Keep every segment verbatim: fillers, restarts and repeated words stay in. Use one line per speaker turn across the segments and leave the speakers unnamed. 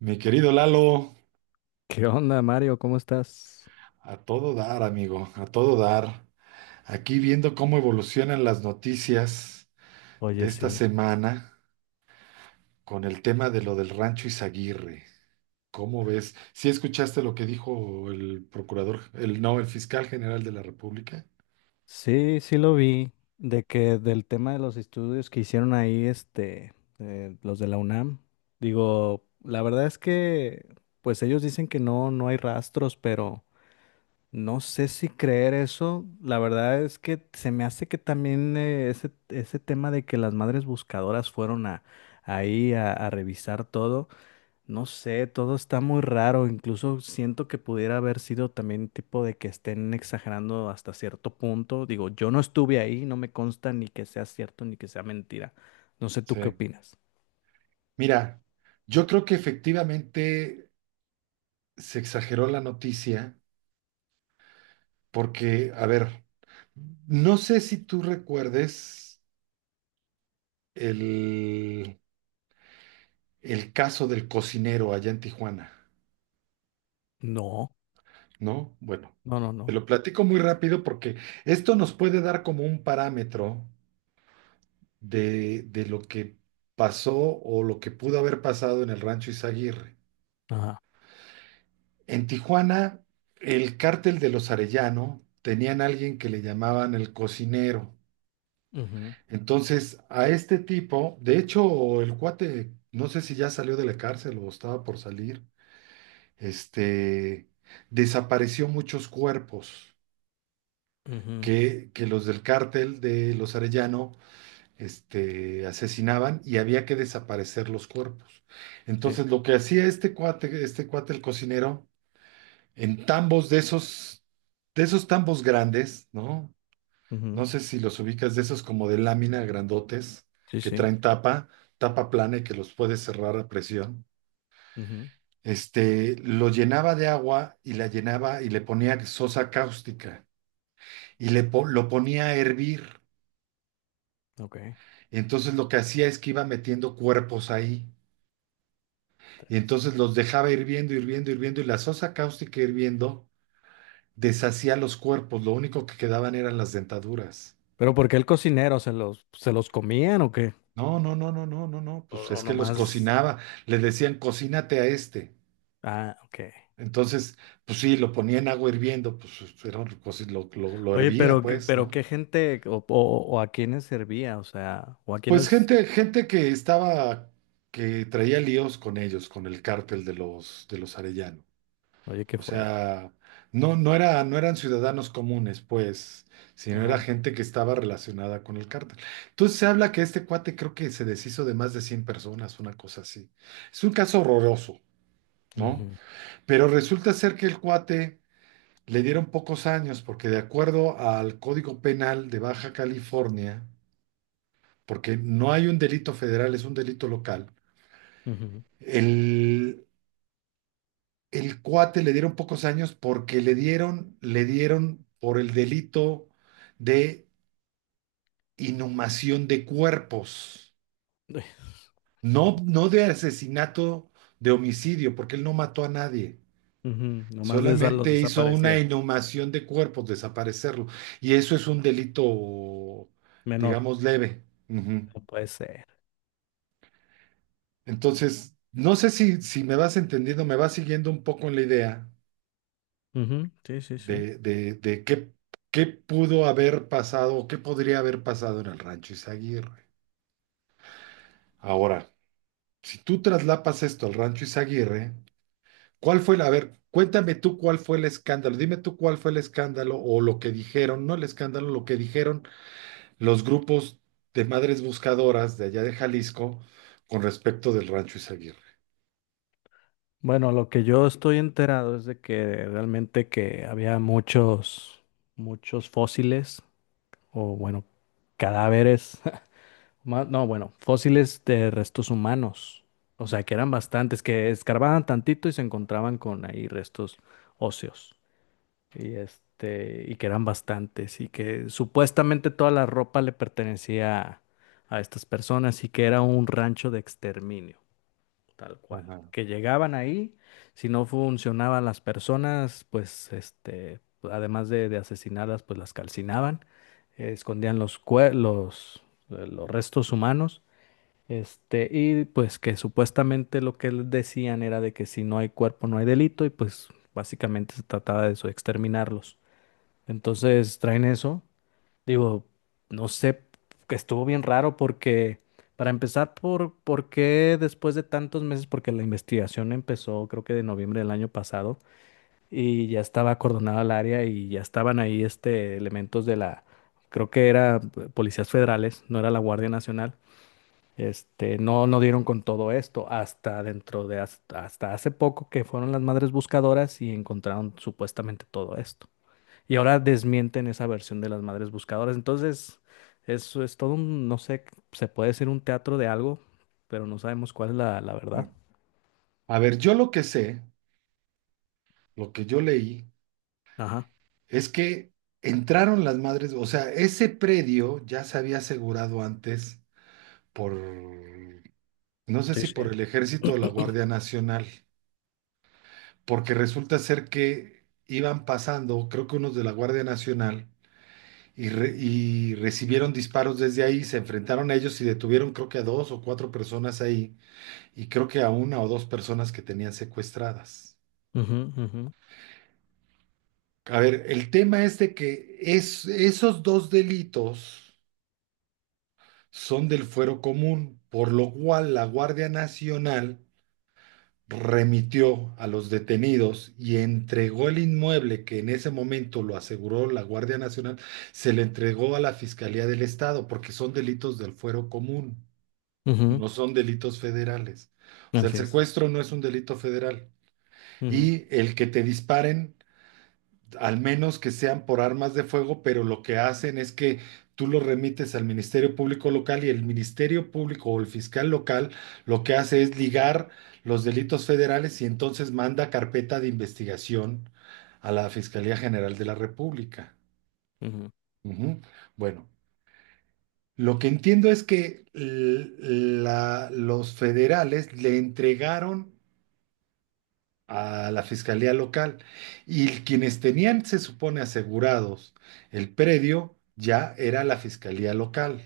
Mi querido Lalo,
¿Qué onda, Mario? ¿Cómo estás?
a todo dar, amigo, a todo dar. Aquí viendo cómo evolucionan las noticias
Oye,
de esta
sí.
semana con el tema de lo del rancho Izaguirre. ¿Cómo ves? ¿Sí escuchaste lo que dijo el procurador, el no, el fiscal general de la República?
Sí, sí lo vi, de que del tema de los estudios que hicieron ahí, este, eh, los de la UNAM. Digo, la verdad es que, pues ellos dicen que no, no hay rastros, pero no sé si creer eso. La verdad es que se me hace que también eh, ese, ese tema de que las madres buscadoras fueron a, ahí a, a revisar todo. No sé, todo está muy raro. Incluso siento que pudiera haber sido también tipo de que estén exagerando hasta cierto punto. Digo, yo no estuve ahí, no me consta ni que sea cierto ni que sea mentira. No sé tú qué
Sí.
opinas.
Mira, yo creo que efectivamente se exageró la noticia porque, a ver, no sé si tú recuerdes el el caso del cocinero allá en Tijuana,
No,
¿no? Bueno,
no, no,
te
no.
lo platico muy rápido porque esto nos puede dar como un parámetro de, de lo que pasó o lo que pudo haber pasado en el rancho Izaguirre.
Ajá.
En Tijuana, el cártel de los Arellano tenían a alguien que le llamaban el cocinero.
Ujú,
Entonces, a este tipo, de hecho, el cuate, no sé si ya salió de la cárcel o estaba por salir, este, desapareció muchos cuerpos.
ujú,
que, que los del cártel de los Arellano este, asesinaban y había que desaparecer los cuerpos.
sí.
Entonces, lo que hacía este cuate, este cuate el cocinero, en tambos de esos, de esos, tambos grandes, ¿no?
Ujú,
No sé si los ubicas, de esos como de lámina grandotes
sí,
que
sí.
traen tapa, tapa plana y que los puedes cerrar a presión.
Ujú,
Este, lo llenaba de agua y la llenaba y le ponía sosa cáustica y le po- lo ponía a hervir.
ok.
Entonces lo que hacía es que iba metiendo cuerpos ahí. Y
Tras.
entonces los dejaba hirviendo, hirviendo, hirviendo. Y la sosa cáustica hirviendo deshacía los cuerpos. Lo único que quedaban eran las dentaduras.
¿Pero por qué el cocinero se los, se los comían o qué?
No, no, no, no, no, no, no.
O,
Pues
o
es que los
nomás.
cocinaba. Le decían, cocínate a este.
Ah, ok.
Entonces, pues sí, lo ponía en agua hirviendo. Pues pues, era un coci- lo, lo, lo
Oye,
hervía,
pero, qué-
pues,
pero
¿no?
qué gente o, o- o a quiénes servía, o sea, o a
Pues
quiénes.
gente, gente que estaba, que traía líos con ellos, con el cártel de los, de los arellanos.
Oye, qué
O
fuerte.
sea, no, no era, no eran ciudadanos comunes, pues, sino era
Ajá.
gente que estaba relacionada con el cártel. Entonces se habla que este cuate creo que se deshizo de más de cien personas, una cosa así. Es un caso horroroso, ¿no?
Ujú,
Pero resulta ser que el cuate le dieron pocos años, porque de acuerdo al Código Penal de Baja California, porque no hay un delito federal, es un delito local,
ujú.
el, el cuate le dieron pocos años porque le dieron, le dieron por el delito de inhumación de cuerpos, no, no de asesinato, de homicidio, porque él no mató a nadie.
Ujú, nomás de esas los
Solamente hizo una
desaparecía.
inhumación de cuerpos, desaparecerlo. Y eso es un delito,
Menor.
digamos, leve. Ujú.
No puede ser.
Entonces, no sé si, si me vas entendiendo, me vas siguiendo un poco en la idea,
Ujú, sí, sí, sí.
de, de, de qué, qué pudo haber pasado o qué podría haber pasado en el rancho Izaguirre. Ahora, si tú traslapas esto al rancho Izaguirre, ¿cuál fue la, a ver, cuéntame tú cuál fue el escándalo, dime tú cuál fue el escándalo o lo que dijeron, no el escándalo, lo que dijeron los grupos de madres buscadoras de allá de Jalisco con respecto del rancho Izaguirre?
Bueno, lo que yo estoy enterado es de que realmente que había muchos, muchos fósiles o bueno, cadáveres. Ma- No, bueno, fósiles de restos humanos. O sea, que eran bastantes, que escarbaban tantito y se encontraban con ahí restos óseos. Y este, y que eran bastantes. Y que supuestamente toda la ropa le pertenecía a, a estas personas y que era un rancho de exterminio, tal cual.
Ajá,
Que llegaban ahí, si no funcionaban las personas, pues este, además de, de asesinarlas, pues las calcinaban, eh, escondían los, cue- los, eh, los restos humanos. Este, y pues que supuestamente lo que les decían era de que si no hay cuerpo no hay delito y pues básicamente se trataba de eso, exterminarlos. Entonces traen eso. Digo, no sé, que estuvo bien raro porque, para empezar, por, ¿por qué después de tantos meses? Porque la investigación empezó creo que de noviembre del año pasado y ya estaba acordonada el área y ya estaban ahí este, elementos de la, creo que era eh, policías federales, no era la Guardia Nacional. Este, no, no dieron con todo esto hasta dentro de hasta, hasta hace poco que fueron las madres buscadoras y encontraron supuestamente todo esto. Y ahora desmienten esa versión de las madres buscadoras. Entonces, eso es todo un, no sé, se puede decir un teatro de algo, pero no sabemos cuál es la, la
sí.
verdad.
A ver, yo lo que sé, lo que yo leí,
Ajá.
es que entraron las madres, o sea, ese predio ya se había asegurado antes por, no sé
Sí,
si por
sí.
el ejército o la Guardia Nacional, porque resulta ser que iban pasando, creo que unos de la Guardia Nacional, y, re- y recibieron disparos desde ahí, se enfrentaron a ellos y detuvieron creo que a dos o cuatro personas ahí, y creo que a una o dos personas que tenían secuestradas.
Ujú, ujú,
A ver, el tema es de que es, esos dos delitos son del fuero común, por lo cual la Guardia Nacional remitió a los detenidos y entregó el inmueble que en ese momento lo aseguró la Guardia Nacional, se le entregó a la Fiscalía del Estado, porque son delitos del fuero común, no son delitos federales. O
ujú,
sea, el
así es.
secuestro no es un delito federal.
Ujú,
Y el que te disparen al menos que sean por armas de fuego, pero lo que hacen es que tú lo remites al Ministerio Público local y el Ministerio Público o el fiscal local lo que hace es ligar los delitos federales y entonces manda carpeta de investigación a la Fiscalía General de la República.
ujú,
Ujú. Bueno, lo que entiendo es que l- la- los federales le entregaron a la fiscalía local. Y quienes tenían, se supone, asegurados el predio, ya era la fiscalía local,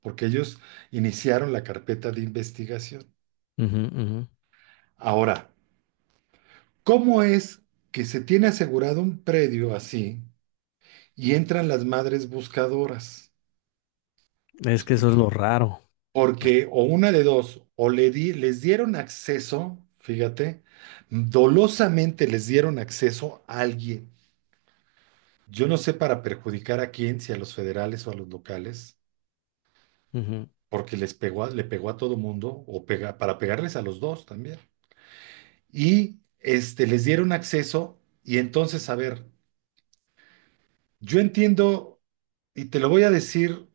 porque ellos iniciaron la carpeta de investigación.
ujú, ujú.
Ahora, ¿cómo es que se tiene asegurado un predio así y entran las madres buscadoras?
Es que eso es lo raro.
Porque o una de dos, o le di- les dieron acceso, fíjate, dolosamente les dieron acceso a alguien. Yo no sé para perjudicar a quién, si a los federales o a los locales,
Ujú.
porque les pegó a- le pegó a todo mundo, o pega- para pegarles a los dos también. Y este, les dieron acceso, y entonces, a ver, yo entiendo, y te lo voy a decir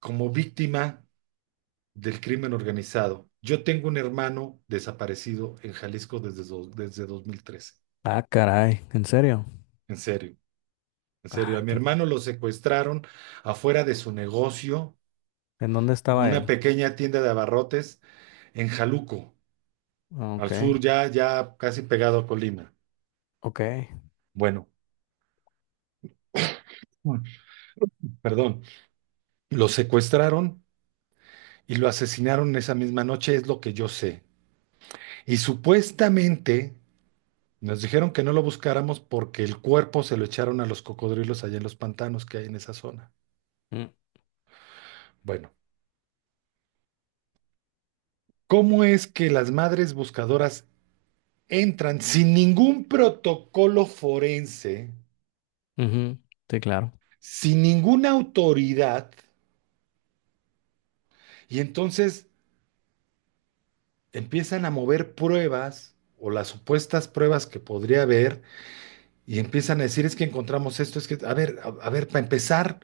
como víctima del crimen organizado. Yo tengo un hermano desaparecido en Jalisco desde, do- desde dos mil trece.
Ah, caray, ¿en serio?
En serio, en serio. A
Ay,
mi
qué...
hermano lo secuestraron afuera de su negocio,
¿En dónde estaba él?
una pequeña tienda de abarrotes en Jaluco, al
Ok.
sur, ya, ya casi pegado a Colima.
Ok.
Bueno, Mm. perdón, lo secuestraron y lo asesinaron esa misma noche, es lo que yo sé. Y supuestamente nos dijeron que no lo buscáramos porque el cuerpo se lo echaron a los cocodrilos allá en los pantanos que hay en esa zona.
Mm,
Bueno, ¿cómo es que las madres buscadoras entran sin ningún protocolo forense,
ujú, sí, claro.
sin ninguna autoridad, y entonces empiezan a mover pruebas o las supuestas pruebas que podría haber y empiezan a decir es que encontramos esto, es que, a ver, a, a ver, para empezar,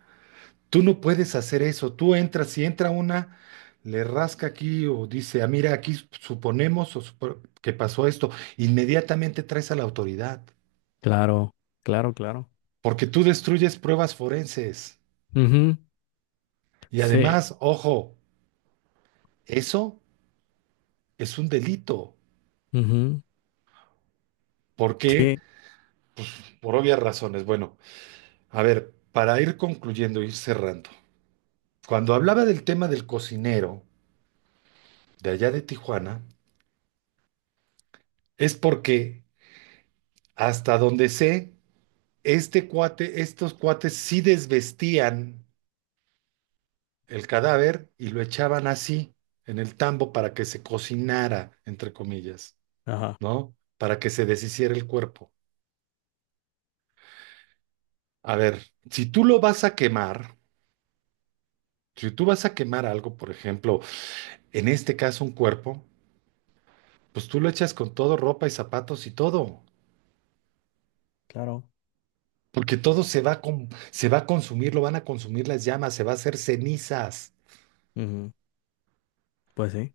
tú no puedes hacer eso? Tú entras, si entra una, le rasca aquí o dice, ah, mira, aquí suponemos o supo- que pasó esto, inmediatamente traes a la autoridad,
Claro, claro, claro.
porque tú destruyes pruebas forenses.
Ujú,
Y
sí.
además, ojo, eso es un delito.
Ujú,
¿Por qué?
sí.
Por obvias razones. Bueno, a ver, para ir concluyendo, ir cerrando. Cuando hablaba del tema del cocinero de allá de Tijuana, es porque hasta donde sé, este cuate, estos cuates sí desvestían el cadáver y lo echaban así en el tambo para que se cocinara, entre comillas,
Ajá.
¿no? Para que se deshiciera el cuerpo. A ver, si tú lo vas a quemar, si tú vas a quemar algo, por ejemplo, en este caso un cuerpo, pues tú lo echas con todo, ropa y zapatos y todo.
Claro.
Porque todo se va a, com- se va a consumir, lo van a consumir las llamas, se va a hacer cenizas.
Ujú, pues sí.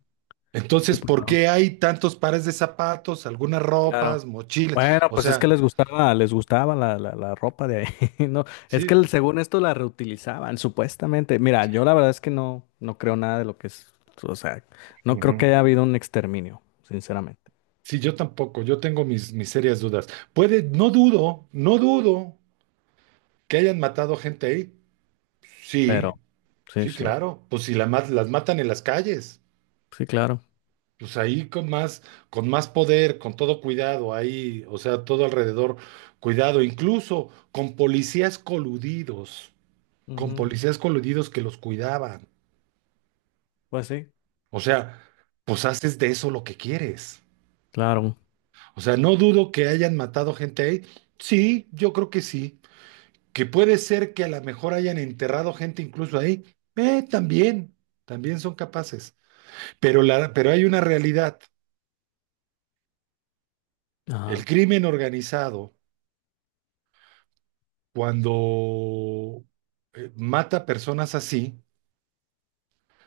Sí,
Entonces,
pues
¿por
no,
qué
sí,
hay tantos pares de zapatos, algunas
claro.
ropas, mochilas?
Bueno,
O
pues es que
sea,
les gustaba, les gustaba la, la, la ropa de ahí. No, es que
sí,
el- según esto la reutilizaban, supuestamente. Mira, yo la verdad es que no, no creo nada de lo que es. O sea, no creo que
ujú.
haya habido un exterminio, sinceramente.
Sí, yo tampoco, yo tengo mis, mis serias dudas. Puede, no dudo, no dudo que hayan matado gente ahí.
Pero,
Sí,
sí,
sí,
sí.
claro. Pues si la, ma- las matan en las calles.
Sí, claro.
Pues ahí con más, con más poder, con todo cuidado, ahí, o sea, todo alrededor, cuidado, incluso con policías coludidos, con
Ujú,
policías coludidos que los cuidaban.
pues sí.
O sea, pues haces de eso lo que quieres.
Claro.
O sea, no dudo que hayan matado gente ahí. Sí, yo creo que sí. Que puede ser que a lo mejor hayan enterrado gente incluso ahí. Eh, también, también son capaces. Pero la, pero hay una realidad. El
Ajá.
crimen organizado cuando eh, mata personas así,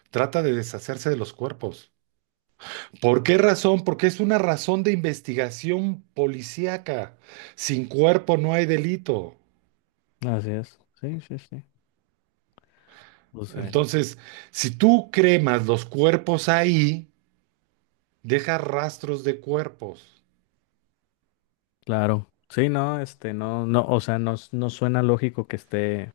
trata de deshacerse de los cuerpos. ¿Por qué razón? Porque es una razón de investigación policíaca. Sin cuerpo no hay delito.
Así es. Sí, sí, sí. Pues bueno,
Entonces, si tú cremas los cuerpos ahí, deja rastros de cuerpos.
claro. Sí, no, este, no, no, o sea, no, s- no suena lógico que esté,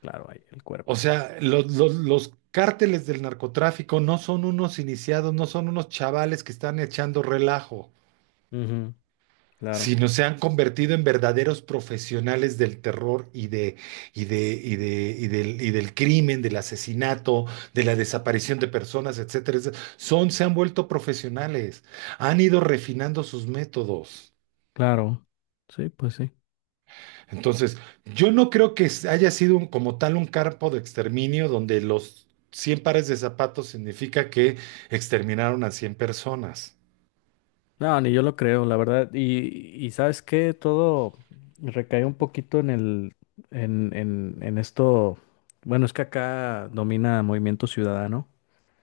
claro, ahí el
O
cuerpo.
sea, los, los- los cárteles del narcotráfico no son unos iniciados, no son unos chavales que están echando relajo,
Ujú, claro,
sino se han convertido en verdaderos profesionales del terror y de, y de, y de, y del, y del crimen, del asesinato, de la desaparición de personas, etcétera, etcétera. Son, se han vuelto profesionales, han ido refinando sus métodos.
claro. Sí, pues sí.
Entonces, yo no creo que haya sido un- como tal un campo de exterminio donde los cien pares de zapatos significa que exterminaron a cien personas.
No, ni yo lo creo, la verdad. Y, y ¿sabes qué? Todo recae un poquito en el, en, en, en esto. Bueno, es que acá domina Movimiento Ciudadano.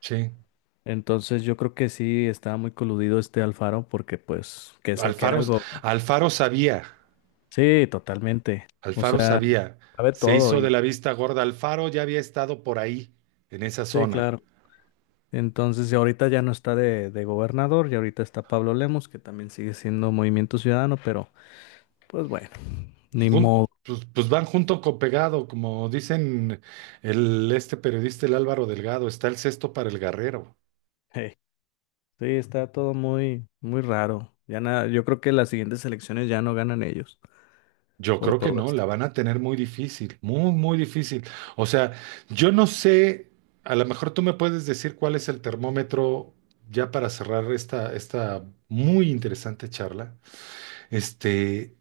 Sí.
Entonces yo creo que sí estaba muy coludido este Alfaro porque pues que sé que era
Alfaro,
algo.
Alfaro sabía.
Sí, totalmente. O
Alfaro
sea,
sabía,
sabe
se
todo,
hizo de
y
la vista gorda. Alfaro ya había estado por ahí, en esa
sí,
zona.
claro. Entonces, y ahorita ya no está de, de gobernador, y ahorita está Pablo Lemos, que también sigue siendo Movimiento Ciudadano, pero pues bueno, ni
Jun-
modo.
pues, pues van junto con pegado, como dicen el, este periodista, el Álvaro Delgado, está el cesto para el guerrero.
Hey, sí, está todo muy, muy raro. Ya nada, yo creo que las siguientes elecciones ya no ganan ellos
Yo
por
creo que
todo
no, la
esto.
van a tener muy difícil, muy, muy difícil. O sea, yo no sé, a lo mejor tú me puedes decir cuál es el termómetro ya para cerrar esta, esta muy interesante charla. Este,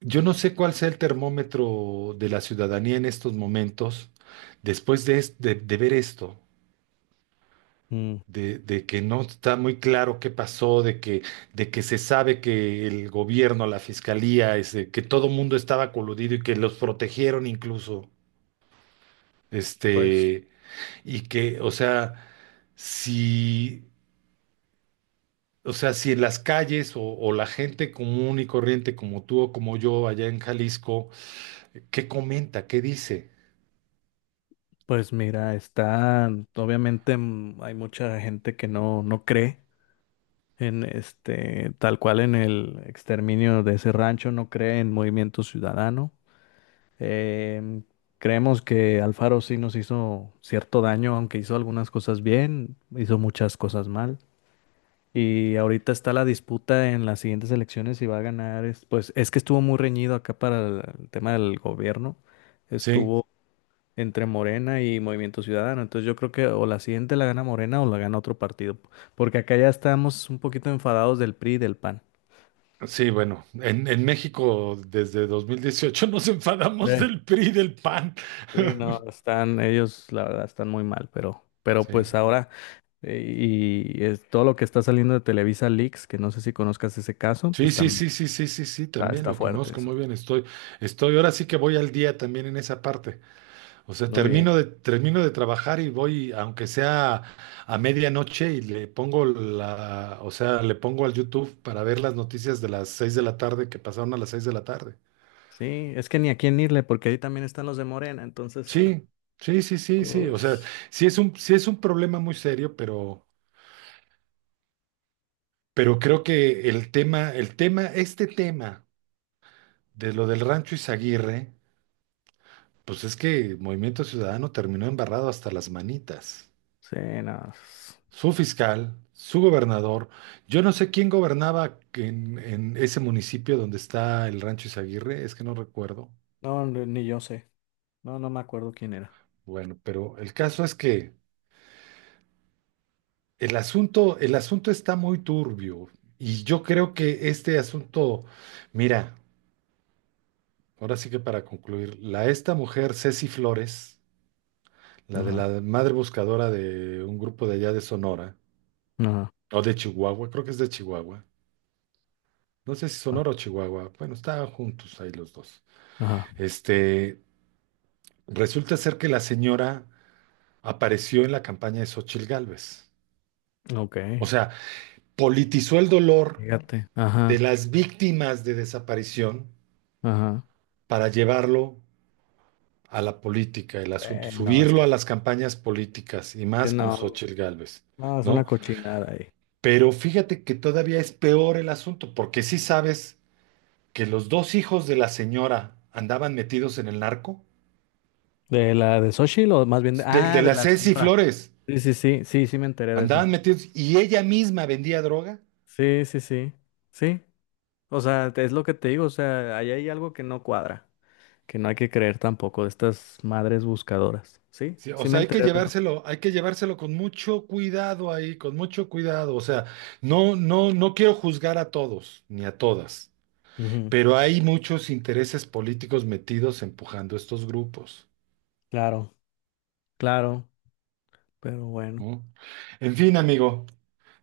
Yo no sé cuál sea el termómetro de la ciudadanía en estos momentos, después de, es- de- de ver esto,
Mm,
de, de que no está muy claro qué pasó, de que, de que se sabe que el gobierno, la fiscalía, este, que todo mundo estaba coludido y que los protegieron incluso,
pues,
este, y que, o sea, si, o sea, si en las calles o, o la gente común y corriente como tú o como yo allá en Jalisco, ¿qué comenta? ¿Qué dice?
pues mira, está, obviamente mm, hay mucha gente que no, no cree en este, tal cual en el exterminio de ese rancho, no cree en Movimiento Ciudadano. Eh, creemos que Alfaro sí nos hizo cierto daño, aunque hizo algunas cosas bien, hizo muchas cosas mal. Y ahorita está la disputa en las siguientes elecciones si va a ganar. es- Pues es que estuvo muy reñido acá para el, el tema del gobierno.
Sí.
Estuvo entre Morena y Movimiento Ciudadano. Entonces yo creo que o la siguiente la gana Morena o la gana otro partido. Porque acá ya estamos un poquito enfadados del P R I y del PAN.
Sí, bueno, en, en México desde dos mil dieciocho nos enfadamos del PRI y del PAN.
Sí, no, están, ellos la verdad están muy mal, pero, pero
Sí.
pues ahora, eh, y es todo lo que está saliendo de Televisa Leaks, que no sé si conozcas ese caso,
Sí,
pues
sí,
también
sí, sí, sí, sí, sí,
está,
también
está
lo
fuerte
conozco
eso.
muy bien. Estoy, estoy, ahora sí que voy al día también en esa parte. O sea,
Muy bien.
termino de, termino de trabajar y voy, aunque sea a medianoche, y le pongo la, o sea, le pongo al YouTube para ver las noticias de las seis de la tarde que pasaron a las seis de la tarde.
Sí, es que ni a quién irle, porque ahí también están los de Morena, entonces.
Sí, sí, sí, sí, sí.
Uy,
O sea, sí es un, sí es un problema muy serio, pero Pero creo que el tema, el tema, este tema de lo del Rancho Izaguirre, pues es que Movimiento Ciudadano terminó embarrado hasta las manitas.
sí, no, s-
Su fiscal, su gobernador, yo no sé quién gobernaba en, en ese municipio donde está el Rancho Izaguirre, es que no recuerdo.
no, ni ni yo sé. No, no me acuerdo quién era.
Bueno, pero el caso es que el asunto, el asunto está muy turbio y yo creo que este asunto, mira, ahora sí que para concluir, la esta mujer Ceci Flores, la de
Ajá,
la madre buscadora de un grupo de allá de Sonora,
ajá,
o de Chihuahua, creo que es de Chihuahua. No sé si
ah,
Sonora o Chihuahua. Bueno, estaban juntos ahí los dos.
ajá,
Este, resulta ser que la señora apareció en la campaña de Xóchitl Gálvez.
ok,
O sea, politizó el dolor
fíjate,
de
ajá,
las víctimas de desaparición
ajá.
para llevarlo a la política, el asunto,
Eh, no, es
subirlo
que,
a las campañas políticas y
que
más con
no,
Xóchitl Gálvez,
no, es una
¿no?
cochinada.
Pero fíjate que todavía es peor el asunto, porque sí sabes que los dos hijos de la señora andaban metidos en el narco,
¿De la de Xochitl o más bien de...
de, de
Ah, de
la
la
Ceci
señora.
Flores,
Sí, sí, sí, sí, sí me enteré de eso.
andaban metidos y ella misma vendía droga.
Sí, sí, sí, sí. O sea, es lo que te digo, o sea, ahí hay algo que no cuadra, que no hay que creer tampoco de estas madres buscadoras. Sí,
Sí, o
sí me
sea, hay que
enteré de eso.
llevárselo, hay que llevárselo con mucho cuidado ahí, con mucho cuidado. O sea, no, no, no quiero juzgar a todos ni a todas,
Ujú,
pero hay muchos intereses políticos metidos empujando estos grupos,
claro, claro, pero bueno,
¿no? En fin, amigo.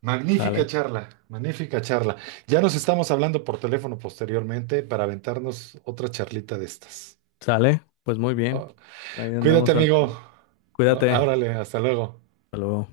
Magnífica
sale,
charla, magnífica charla. Ya nos estamos hablando por teléfono posteriormente para aventarnos otra charlita de estas.
sale, pues muy bien.
Oh,
Ahí
cuídate,
andamos al...
amigo.
pendiente.
Oh,
Cuídate.
órale, hasta luego.
Hasta luego.